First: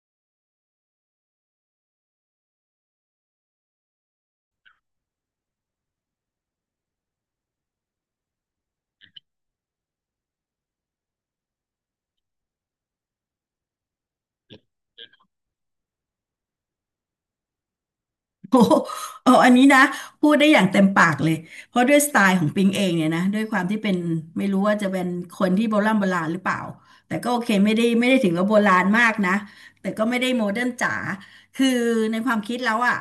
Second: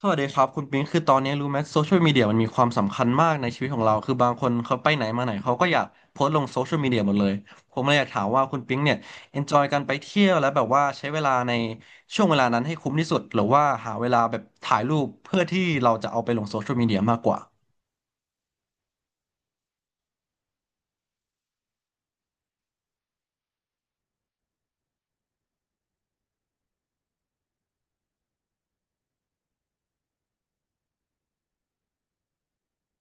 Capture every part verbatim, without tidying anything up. สวัสดีครับคุณปิงคือตอนนี้รู้ไหมโซเชียลมีเดียมันมีความสำคัญมากในชีวิตของเราคือบางคนเขาไปไหนมาไหนเขาก็อยากโพสต์ลงโซเชียลมีเดียหมดเลยผมเลยอยากถามว่าคุณปิงเนี่ยเอนจอยการไปเที่ยวและแบบว่าใช้เวลาในช่วงเวลานั้นให้คุ้มที่สุดหรือว่าหาเวลาแบบถ่ายรูปเพื่อที่เราจะเอาไปลงโซเชียลมีเดียมากกว่าโอ้โหเอออันนี้นะพูดได้อย่างเต็มปากเลยเพราะด้วยสไตล์ของปิงเองเนี่ยนะด้วยความที่เป็นไม่รู้ว่าจะเป็นคนที่โบราณโบราณหรือเปล่าแต่ก็โอเคไม่ได้ไม่ได้ถึงกับโบราณมากนะแต่ก็ไม่ได้โมเดิร์นจ๋าคือในความคิดแล้วอ่ะ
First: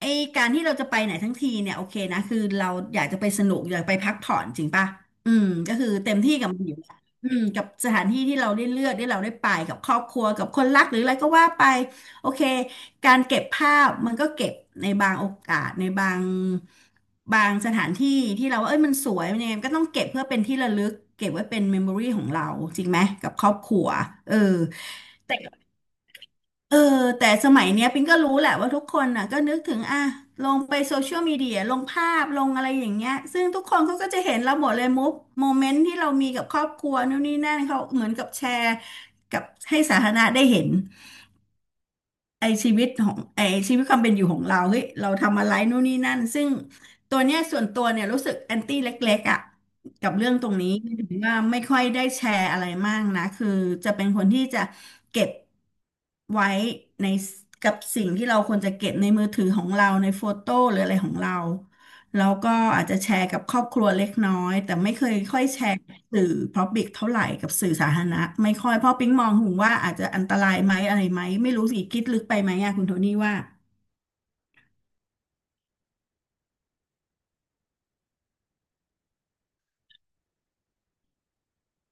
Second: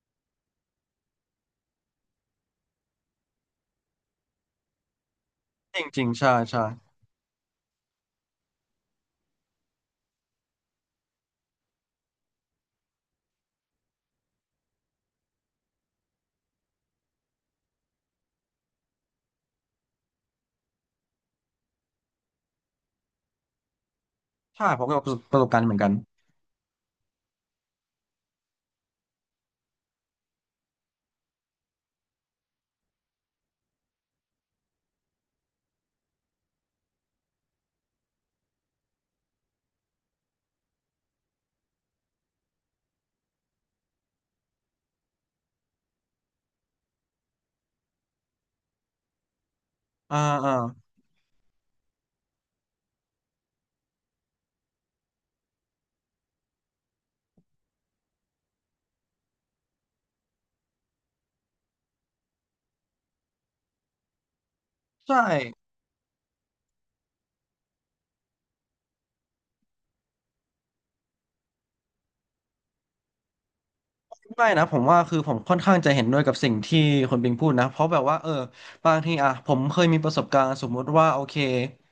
ไอการที่เราจะไปไหนทั้งทีเนี่ยโอเคนะคือเราอยากจะไปสนุกอยากไปพักผ่อนจริงป่ะอืมก็จคือริงเต็มๆใช่ที่กับมัใช่นอยู่แล้วอืมกับสถานที่ที่เราได้เลือกที่เราได้ไปกับครอบครัวกับคนรักหรืออะไรก็ว่าไปโอเค การเก็บภาพมันก็เก็บในบางโอกาสในบางบางสถานที่ที่เราว่าเอ้ยมันสวยมันยังไงมันก็ต้องเก็บเพื่อเป็นที่ระลึกเก็บไว้เป็นเมมโมรี่ของเราจริงไหมกับครอบครัวเออใช่ผมก็ประสบแต่ประสบการณ์เหมือนกันเออแต่สมัยเนี้ยปิงก็รู้แหละว่าทุกคนน่ะก็นึกถึงอ่ะลงไปโซเชียลมีเดียลงภาพลงอะไรอย่างเงี้ยซึ่งทุกคนเขาก็จะเห็นเราหมดเลยมุกโมเมนต์ที่เรามีกับครอบครัวนู่นนี่นั่นเขาเหมือนกับแชร์กับให้สาธารณะได้เห็น ไอชีวิตของไอชีวิตความเป็นอยู่ของเราเฮ้ยเราทำอะไรนู่นนี่นั่นซึ่งตัวเนี้ยส่วนตัวเนี่ยรู้สึกแอนตี้เล็กๆอ่ะกับอ่าเรื่องตรอ่างนี้ถึงว่าไม่ค่อยได้แชร์อะไรมากนะคือจะเป็นคนที่จะเก็บไว้ในกับสิ่งที่เราควรจะเก็บในมือถือของเราในโฟโต้หรืออะไรของเราแล้วก็อาจจะแชร์กับครอบครัวเล็กน้อยแต่ไม่เคยใช่ ค่อยแชร์ สื่อ Public เท่าไหร่กับสื่อสาธารณะไม่ค่อยเพราะปิ๊งมองถึงว่าอาจจะอันตรายไหมอะไรไหมไม่รู้สิคิดลึกไปไหมอะคุณโทนี่ว่าไม่นะผมว่าคือผมค่อนข้างจะเห็นด้วยกับสิ่งที่คนปิงพูดนะเพราะแบบว่าเออบางทีอ่ะผมเคยมีประสบการณ์สมมุติว่าโอเค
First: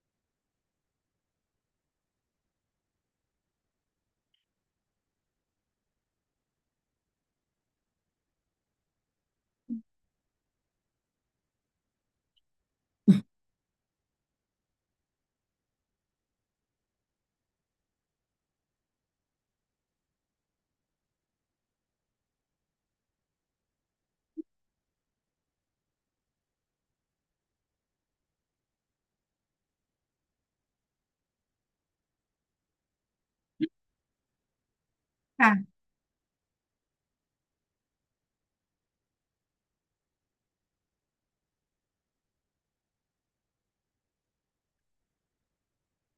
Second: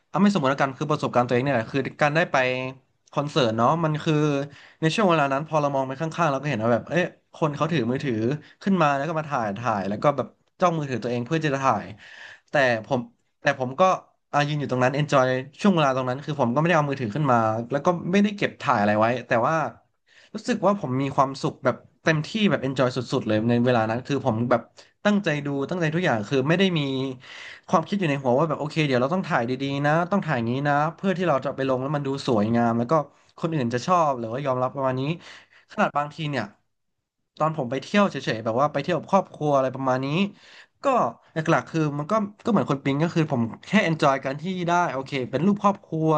เอาไม่สมมติแล้วกันคือประสบการณ์ตัวเองเนี่ยแหละคือการได้ไปคอนเสิร์ตเนาะมันคือในช่วงเวลานั้นพอเรามองไปข้างๆเราก็เห็นว่าแบบเอ๊ะคนเขาถือมือถือขึ้นมาแล้วก็มาถ่ายถ่ายแล้วก็แบบจ้องมือถือตัวเองเพื่อจะถ่ายแต่ผมแต่ผมก็อ่ะยืนอยู่ตรงนั้น enjoy ช่วงเวลาตรงนั้นคือผมก็ไม่ได้เอามือถือขึ้นมาแล้วก็ไม่ได้เก็บถ่ายอะไรไว้แต่ว่า รู้สึกว่าผมมีความสุขแบบเต็มที่แบบ Enjoy สุดๆเลยในเวลานั้นคือผมแบบตั้งใจดูตั้งใจทุกอย่างคือไม่ได้มีความคิดอยู่ในหัวว่าแบบโอเคเดี๋ยวเราต้องถ่ายดีๆนะต้องถ่ายอย่างนี้นะเพื่อที่เราจะไปลงแล้วมันดูสวยงามแล้วก็คนอื่นจะชอบหรือว่ายอมรับประมาณนี้ขค่ะนาดบางทีเนี่ยตอนผมไปเที่ยวเฉยๆแบบว่าไปเที่ยวกับครอบครัวอะไรประมาณนี้ก็หลักๆคือมันก็ก็เหมือนคนปิ๊งก็คือผมแค่ enjoy การที่ได้โอเคเป็นรูปครอบครัว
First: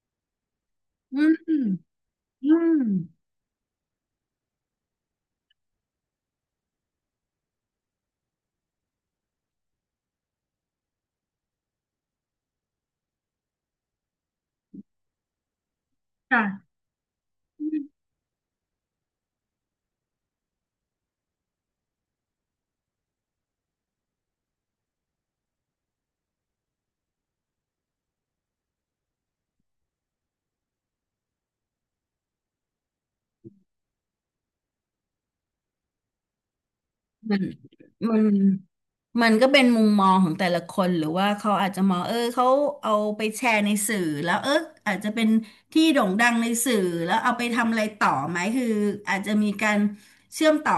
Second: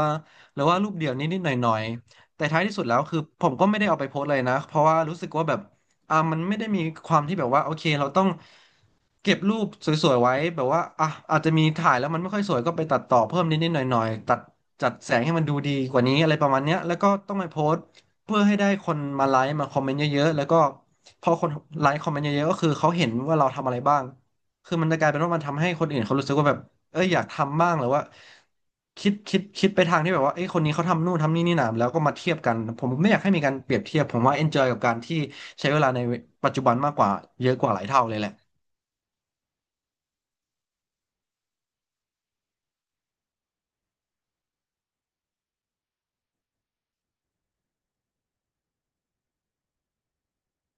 หรือว่ารูปเดี่ยวอืนิดๆหมน่อย แต่อืท้ายที่สุดแล้วคือมผมก็ไม่ได้เอาไปโพสต์เลยนะเพราะว่ารู้สึกว่าแบบอ่ามันไม่ได้มีความที่แบบว่าโอเคเราต้องเก็บรูปสวยๆไว้แบบว่าอ่ะอาจจะมีถ่ายแล้วมันไม่ค่อยสวยก็ไปตัดต่อเพิ่มนิดๆหน่อยๆตัดจัดแสงให้มันดูดีกว่านี้อะไรประมาณค่ะเนี้ยแล้วก็ต้องไปโพสต์เพื่อให้ได้คนมาไลค์มาคอมเมนต์เยอะๆแล้วก็พอคนไลค์คอมเมนต์เยอะๆก็คือเขาเห็นว่าเราทำอะไรบ้างคือมันจะกลายเป็นว่ามันทำให้คนอื่นเขารู้สึกว่าแบบ เอ้ยอยากทำบ้างหรือว่าคิดคิดคิดไปทางที่แบบว่าเอ้ยคนนี้เขาทำนู่นทำนี่นี่นะแล้วก็มาเทียบกันผมไม่อยากให้มีการเปรียบเทียบผมว่า enjoy กับการที่ใช้เวลาในปัจจุบันมากกว่ามันเยอะกว่าหลายเท่าเลมัยแหน ละมันก็เป็นมุมมองของแต่ละคนหรือว่าเขาอาจจะมองเออเขาเอาไปแชร์ในสื่อแล้วเอออาจจะเป็นที่โด่งดังในสื่อแล้วเอาไปทำอะไรต่อไหมคืออาจจะมีการเชื่อมต่อ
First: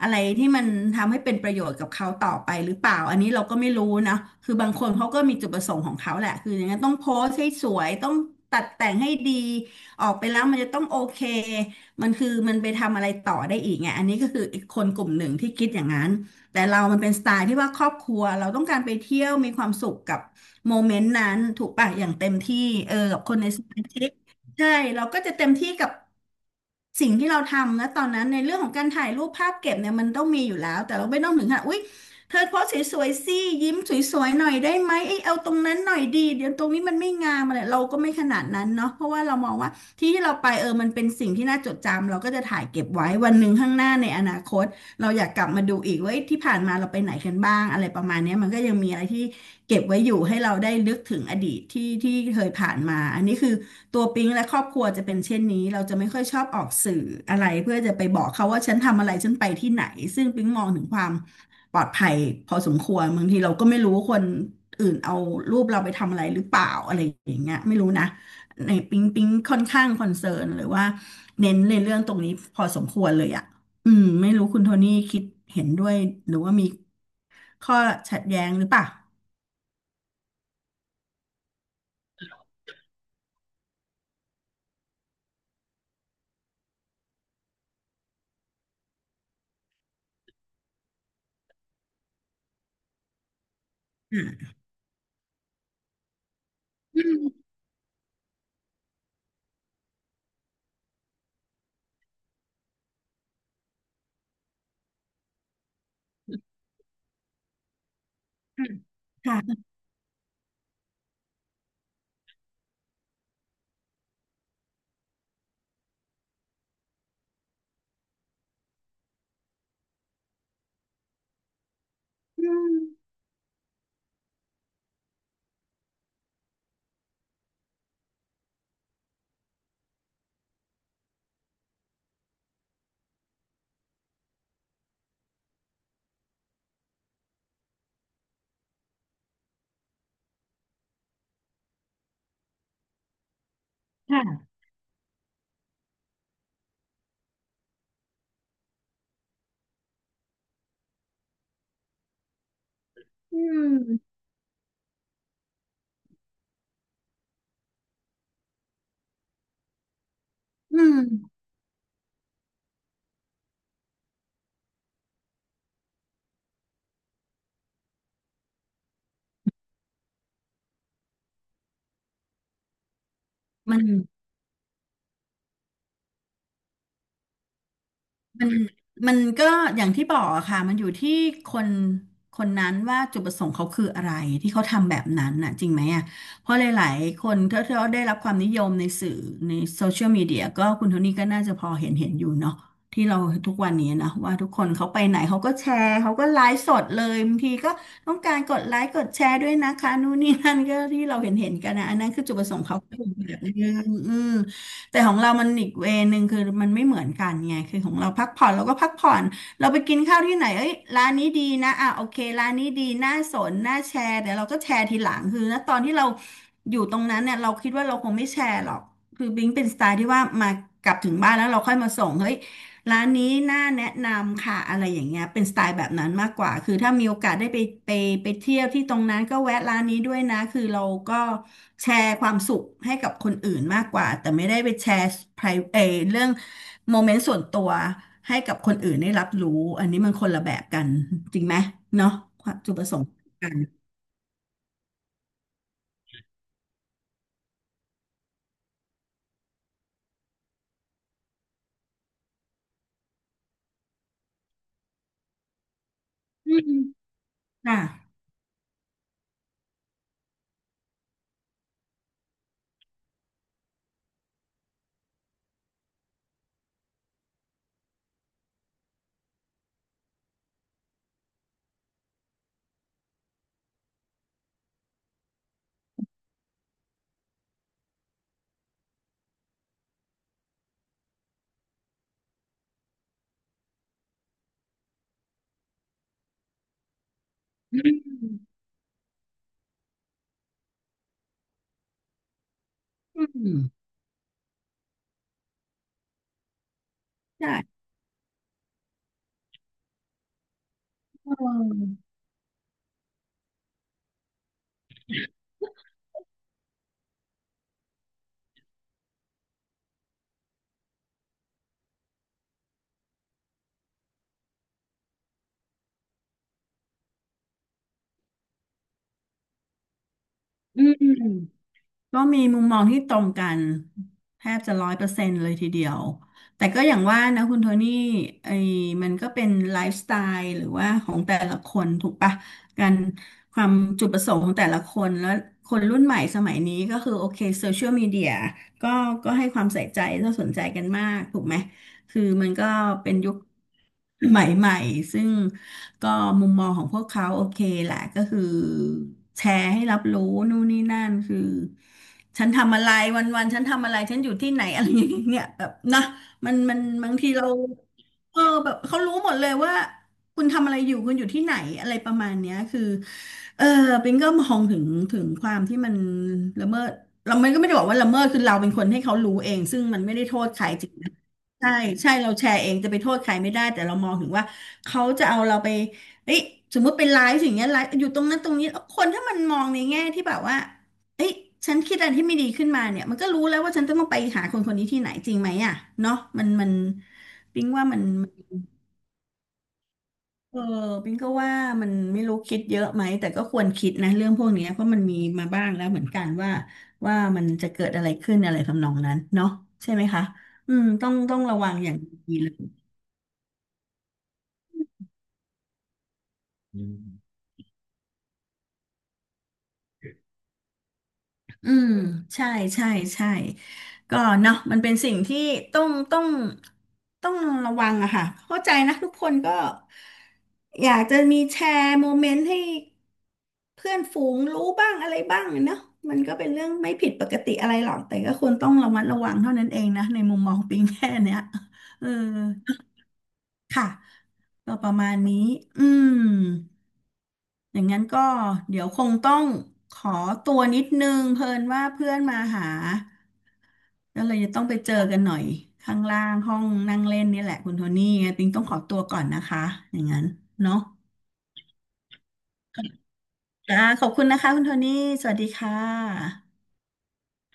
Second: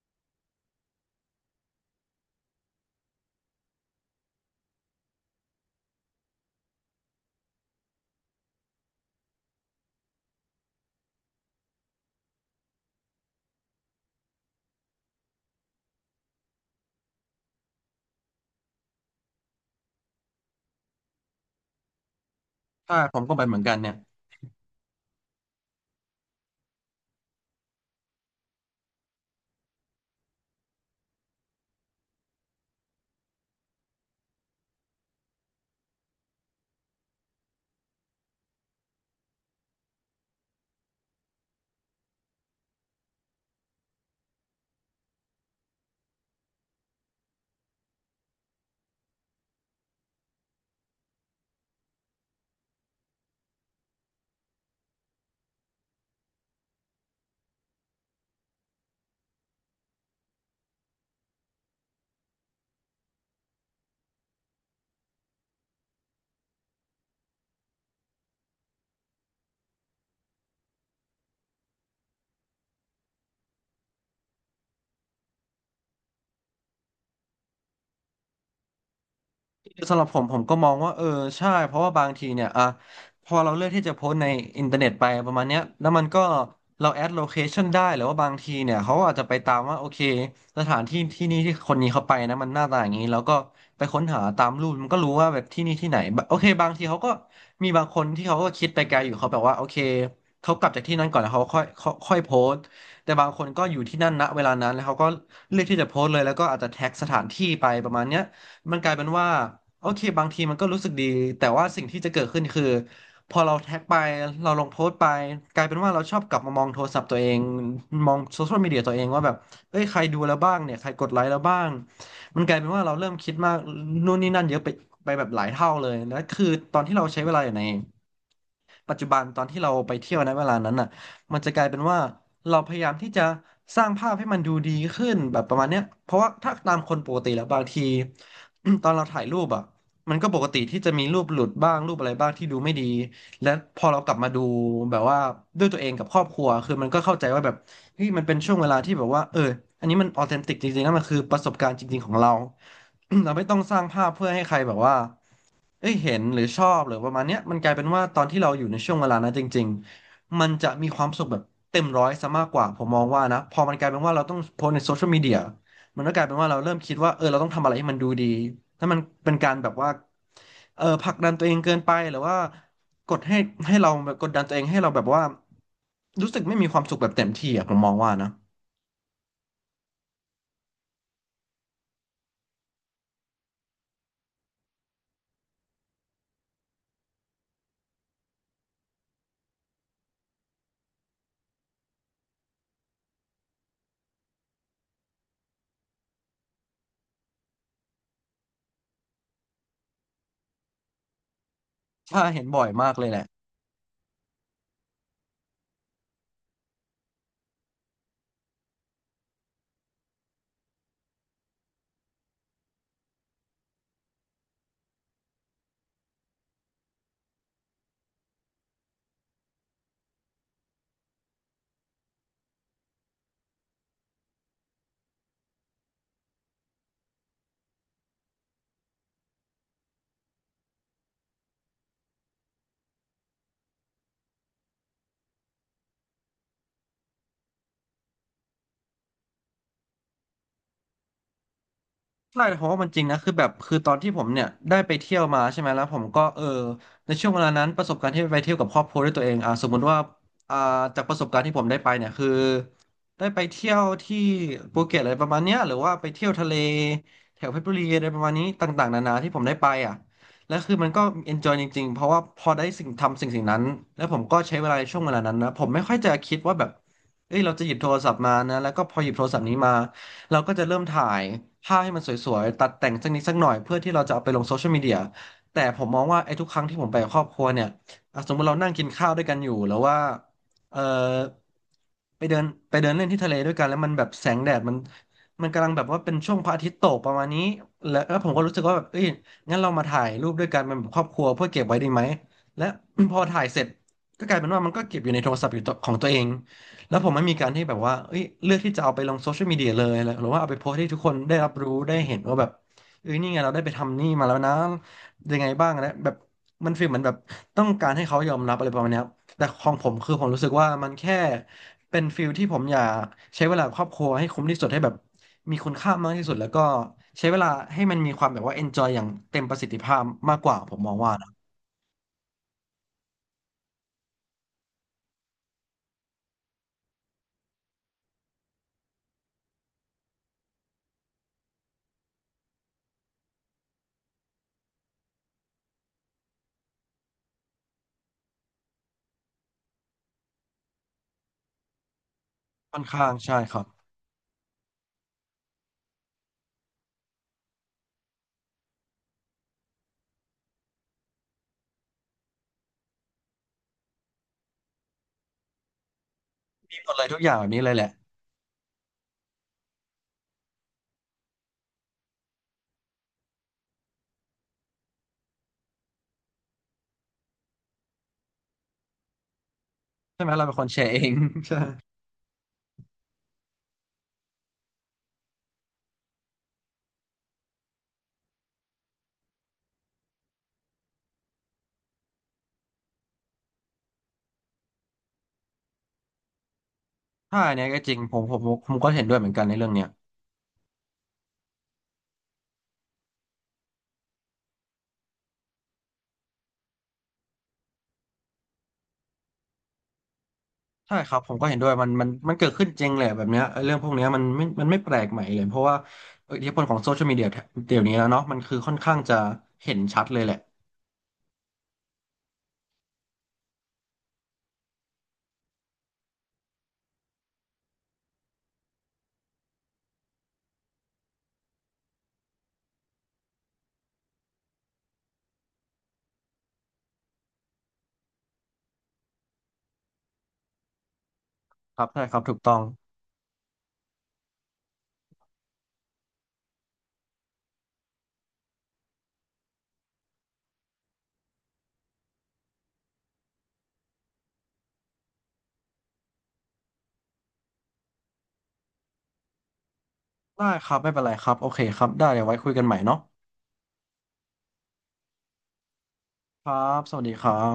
อะไรที่มันทำให้เป็นประโยชน์กับเขาต่อไปหรือเปล่าอันนี้เราก็ไม่รู้นะคือบางคนเขาก็มีจุดประสงค์ของเขาแหละคืออย่างนั้นต้องโพสต์ให้สวยต้องตัดแต่งให้ดีออกไปแล้วมันจะต้องโอเคมันคือมันไปทำอะไรต่อได้อีกไงอันนี้ก็คืออีกคนกลุ่มหนึ่งที่คิดอย่างนั้น แต่เรามันเป็นสไตล์ที่ว่าครอบครัวเราต้องการไปเที่ยวมีความสุขกับโมเมนต์นั้นถูกป่ะอย่างเต็มที่เออถ้าผกับมคก็นไปในเหมือสนกันมาเนี่ย ชิกใช่เราก็จะเต็มที่กับสิ่งที่เราทำนะตอนนั้นในเรื่องของการถ่ายรูปภาพเก็บเนี่ยมันต้องมีอยู่แล้วแต่เราไม่ต้องถึงขนาดอุ๊ยเธอโพสสวยๆสิยิ้มสวยๆหน่อยได้ไหมเอ้ยเอาตรงนั้นหน่อยดีเดี๋ยวตรงนี้มันไม่งามอะไรเราก็ไม่ขนาดนั้นเนาะเพราะว่าเรามองว่าที่ที่เราไปเออมันเป็นสิ่งที่น่าจดจำเราก็จะถ่ายเก็บไว้วันหนึ่งข้างหน้าในอนาคต เราอยากกลับมาดูอีกว่าที่ผ่านมาเราไปไหนกันบ้างอะไรประมาณเนี้ยมันก็ยังมีอะไรที่เก็บไว้อยู่ให้เราได้นึกถึงอดีตที่ที่เคยผ่านมาอันนี้คือตัวปิ๊งและครอบครัวจะเป็นเช่นนี้เราจะไม่ค่อยชอบออกสื่ออะไรเพื่อจะไปบอกเขาว่าฉันทำอะไรฉันไปที่ไหนซึ่งปิ๊งมองถึงความปลอดภัยพอสมควรบางทีเราก็ไม่รู้ว่าคนอื่นเอารูปเราไปทำอะไรหรือเปล่าอะไรอย่างเงี้ยไม่รู้นะในปิ๊งปิ๊งค่อนข้างคอนเซิร์นหรือว่าเน้นในเรื่องตรงนี้พอสมควรเลยอะ อืมไม่รู้คุณโทนี่คิดเห็นด้วยหรือว่ามีข้อขัดแย้งหรือเปล่าสำหรับผมผมก็มองว่าเออใช่เพราะว่าบางทีเนี่ยอ่ะพอเราเลือกที่จะโพสต์ในอินเทอร์เน็ตไปประมาณเนี้ยแล้วมันก็เราแอดโลเคชันได้หรือว่าบางทีเนี่ยเขาอาจจะไปตามว่าโอเคสถานที่ที่นี่ที่คนนี้เขาไปนะมันหน้าตาอย่างนี้แล้วก็ไปค้นหาอ่ตาามรูปมันก็รู้ว่าแบบที่นี่ที่ไหนบะโอเคบางทีเขาอืก็มมีบางคนที่เขาก็คิดไปไกลอยู่เขาแบบว่าโอเคเขากลับจากที่นั่นก่อนแล้วเขาค่อยค่อยค่อยโพสต์แต่บางคนก็อยู่ที่นั่นณเวลานั้นแล้วเขาก็เลือกที่จะโพสต์เลยแล้วก็อาจจะแท็กสถานที่ไปประมาณเนี้ย มันกลายเป็นว่าค่ะค่ะโอเคบางทีมันก็รู้สึกดีแต่ว่าสิ่งที่จะเกิดขึ้นคือพอเราแท็กไปเราลงโพสต์ไปกลายเป็นว่าเราชอบกลับมามองโทรศัพท์ตัวเองมองโซเชียลมีเดียตัวเองว่าแบบเอ้ยใครดูแล้วบ้างเนี่ยใครกดไลค์แล้วบ้างมัอืนกลายเป็นมว่าเราเริ่มคิดมากนู่นนี่นั่นเยอะไปไปแบบหลายเท่าเลยแล้วคือตอนที่เราใช้เวลาอยู่ใน ปัจจุบันตอนที่เราไปเที่ยวในเวลานั้นน่ะมันจะกลายเป็นว่าเราพยายามที่จะสร้างภาพให้มันดูดีขึ้นแบบประมาณเนี้ยเพราะว่าถ้าตามคนปกติแล้วบางที ตอนเราถ่ายรูปอ่ะมันก็ปกติที่จะมีรูปหลุดบ้างรูปอะไรบ้างที่ดูไม่ดีและพอเรากลับมาค่ะดูแบบว่าด้วยตัวเองกับครอบครัวคือมันก็เข้าใจว่าแบบเฮ้ยมันเป็นช่วงเวลาที่แบบว่าเอออันนี้มันออเทนติกจริงๆนะมันคือประสบการณ์จริงๆของเรา เราอืไม่ต้องสร้างภาพมเพื่อให้ใครแบบว่า เอ้ยเห็นหรือชอบหรือประมาณเนี้ยมันกลายเป็นว่าตอนที่เราอยู่ในช่วงเวลานั้นจริงๆมันจะอืมีมความสุขแบบเต็มร้อยซะมากกว่าผมมองว่านะพอมันกลายเป็นว่าเราต้องโพสต์ในโซเชียลมีเดียมันก็กลายเป็นว่าเราเริ่มคิดว่าเออเราต้องทำอะไรให้มันดูดีถ้ามันเป็นการแบบว่าเออผลักดันตัวเองเกินไปหรือว่ากดให้ให้มัน เราแบบกดดันตัวเองให้เราแบบว่ารู้สึกไม่มีความสุขแบบเต็มที่อะผมมองว่านะมันมันก็อย่างที่บอกอะค่ะมันอยู่ที่คนคนนั้นว่าจุดประสงค์เขาคืออะไรที่เขาทำแบบนั้นน่ะจริงไหมอ่ะเพราะหลายๆคนถ้าที่เขาได้รับความนิยมในสื่อในโซเชียลมีเดียก็คุณโทนี่ก็น่าจะพอเห็นเห็นอยู่เนาะที่เราทุกวันนี้นะว่าทุกคนเขาไปไหนเขาก็แชร์เขาก็ไลฟ์สดเลยบางทีก็ต้องการกดไลค์กดแชร์ด้วยนะคะนู่นนี่นั่นก็ที่เราเห็นเห็นกันนะอันนั้นคืถ้าอจุดเห็ปนระสงบ่ค์อยเขามากเลคือยแหละ แบบนึงอืม แต่ของเรามันอีกเวนึงคือมันไม่เหมือนกันไงคือของเราพักผ่อนเราก็พักผ่อนเราไปกินข้าวที่ไหนเอ้ยร้านนี้ดีนะอ่ะโอเคร้านนี้ดีน่าสนน่าแชร์เดี๋ยวเราก็แชร์ทีหลังคือณตอนที่เราอยู่ตรงนั้นเนี่ยเราคิดว่าเราคงไม่แชร์หรอกคือบิงเป็นสไตล์ที่ว่ามากลับถึงบ้านแล้วเราค่อยมาส่งเฮ้ย ร้านนี้น่าแนะนำค่ะอะไรอย่างเงี้ยเป็นสไตล์แบบนั้นมากกว่าคือถ้ามีโอกาสได้ไปไปไปเที่ยวที่ตรงนั้นก็แวะร้านนี้ด้วยนะคือเราก็แชร์ความสุขให้กับคนอื่นมากกว่าแต่ไม่ได้ไปแชร์ pri- เออเรื่องโมเมนต์ส่วนตัวให้กับคนอื่นได้รับรู้อันนี้มันคนละแบบกันจริงไหมเนาะใช่ความเพราะจุดว่าปมัระนสจริงงค์นะคือแบกับนคือตอนที่ผมเนี่ยได้ไปเที่ยวมาใช่ไหมแล้วผมก็เออในช่วงเวลานั้นประสบการณ์ที่ไปเที่ยวกับครอบครัวด้วยตัวเองอ่าสมมุติว่าอ่าจากประสบการณ์ที่ผมได้ไปเนี่ยคือได้ไปเที่ยวที่ภูเก็ตอะไรประมาณเนี้ยหรือว่าไปเที่ยวทะอืเลมแถวเพชรบุค่ะรีอะไรประมาณนี้ต่างๆนานาที่ผมได้ไปอ่ะและคือมันก็ enjoy จริงๆเพราะว่าพอได้สิ่งทำสิ่งสิ่งนั้นแล้วผมก็ใช้เวลาในช่วงเวลานั้นนะผมไม่ค่อยจะคิดว่าแบบเอ้ยเราจะหยิบโทรศัพท์มานะแล้วก็พอหยิบโทรศัพท์นี้มา เราก็จะเริ่มถ่ายภาพให้มันสวยๆตัดแต่งสักนิดสักหน่อยเพื่อที่เราจะเอาไปลงโซเชียลมีเดียแต่ผมมองว่าไอ้ทุกครั้งที่ผมไปกับครอบครัวเนี่ยอ่ะสมมติเรานั่งกินข้าวด้วยกันอยู่แล้วว่าเออไปเดินไปเดินเล่นที่ทะเลด้วยกันแล้วมันแบบแสงแดดมันมันกำลังแบบว่าเป็นช่วงพระอาทิตย์ตกประมาณนี้อืมแล้วแล้วผมก็รู้สึกว่าแบบเอ้ยงั้นเรามาถ่ายรูปด้วยกันเป็นแบบครอบครัวเพื่อเก็บไว้ดีไหมและ พออืถ่ายเสมร็จก็กลายเป็นว่ามันก็เก็บอยู่ในโทรศัพท์อยู่ตัวของตัวเอง แล้วผมไม่มีการที่แบบใช่ว่าเอ้ยเลือกที่จะเอาไปลงโซเชียลมีเดียเลยอะไรหรือว่าเอาไปโพสต์ให้ทุกคนได้รัเอบอรู้ได้เห็นว่าแบบเอ้ยนี่ไงเราได้ไปทำนี่มาแล้วนะยังไงบ้างนะแบบมันฟีลเหมือนแบบต้องการให้เขายอมรับอะไรประมาณเนี้ยครับแต่ของผมคือผมรู้สึกว่ามันแค่เป็นฟีลที่ผมอยากใช้เวลากับครอบครัวให้คุ้มที่สุดให้แบบมีคุณค่ามากที่สุดแล้วก็ใช้เวลาให้มันมีความแบบว่า enjoy อย่างเต็มประสิทธิภาพมากกว่าผมอืมม องว่านะก็มีมุมมองที่ตรงกันแทบจะร้อยเปอร์เซ็นต์เลยทีเดียวแต่ก็อย่างว่านะคุณโทนี่ไอ้มันก็เป็นไลฟ์สไตล์หรือว่าของแต่ละคนถูกปะการความจุดประสงค์ของแต่ละคนแล้วคนรุ่นใหม่สมัยนี้ก็คือโอเคโซเชียลมีเดียก็ก็ให้ความใส่ใจและสนใจกันมากถูกไหมคือมันก็ค่อนข้าเป็งนยุใช่คครับใหม่ๆซึ่ง ก็มุมมองของพวกเขาโอเคแหละก็คือแชร์ให้รับรู้นู่นนี่นั่นคือฉันทำอะไรวันวันฉันทำอะไรฉันอยู่ที่ไหนอะไรอย่างเงี้ยแบบนะมันมัมีนหมดเลยบางทุกอทีย่างแบเราบนี้เลยแหละเออแบบเขารู้หมดเลยว่าคุณทำอะไรอยู่คุณอยู่ที่ไหนอะไรประมาณเนี้ยคือเออปิงก็มองถึงถึงความที่มันละเมิดเราไม่ก็ไม่ได้บอกว่าละเมิดคือเราเป็นคนให้เขารู้เองซึ่งมันไม่ใช่ได้ไหมโทเราษเป็นใคครนแชจริร์งเอนะง ใช่ ใช่ใช่เราแชร์เองจะไปโทษใครไม่ได้แต่เรามองถึงว่า เขาจะเอาเราไปเอ้ยสมมุติเป็นไลฟ์อย่างเงี้ยไลฟ์อยู่ตรงนั้นตรงนี้้คนถ้ามันมองในแง่ที่แบบว่าเอ้ยฉันคิดอะไรที่ไม่ดีขึ้นมาเนี่ยมันก็รู้แล้วว่าฉันต้องไปหาคนคนนี้ที่ไหนจริงไหมอ่ะเนาะมันมันถ้าอันเนี้ปิ๊งยก็ว่าจริมังนผมผมผมผมก็เห็นด้วยเหมือนกันในเรื่องเนี้ยเออปิ๊งก็ว่ามันไม่รู้คิดเยอะไหมแต่ก็ควรคิดนะเรื่องพวกเนี้ยเพราะมันมีมาบ้างแล้วเหมือนกันว่าว่ามันจะเกิดอะไรขึ้นอะไรทำนองนั้นเนาะใช่ไหมคะอืมใช่ต้อคงรับผต้มองก็เห็ระนด้ววัยงมัอนย่างมันมัดีนเกิเลดย ขึ้นจริงแหละแบบเนี้ยไอ้เรื่องพวกเนี้ยมันไม่มันไม่แปลกใหม่เลยเพราะว่าอิทธิพลของโซเชียลมีเดียเดี๋ยวนี้แล้วเนาะมันคือค่อนข้างจะเห็นชัดเลยแหละอืมใช่ใช่ใช่ก็เนาะมันเป็นสิ่งที่ต้องต้องต้องระวังอะค่ะเข้าใจนะทุกคนก็อยากจะมีแชร์โมเมนต์ให้เพื่อนฝูงรู้บ้างอะไรบ้างเนาะมันก็เป็นเรื่องไม่ผิดปกติอะไรหรอกแต่ก็ควรต้องระมัดระวังเท่านั้นเองนะในมุมมองปิงแค่เนี้ยครับใช่เออครับถูกต้องค่ะก็ประมาณนี้อืม อย่างนั้นก็เดี๋ยวคงต้องขอตัวนิดนึงเพิ่นว่าเพื่อนมาหาแล้วเลยจะต้องไปเจอกันหน่อยข้างล่างห้องนั่งเล่นนี่แหละคุณโทนี่ไงปิงต้องขอตัวก่อนนะคะอย่างนั้นได้ครัเนาะบไม่เป็นไรครับโอเคครับได้เดี๋ยวไว้คุยกันใหม่เนาะจ้าขอบคุณนะคะคุณโทนี่สวัสดีค่ะครับสวัสดีครับ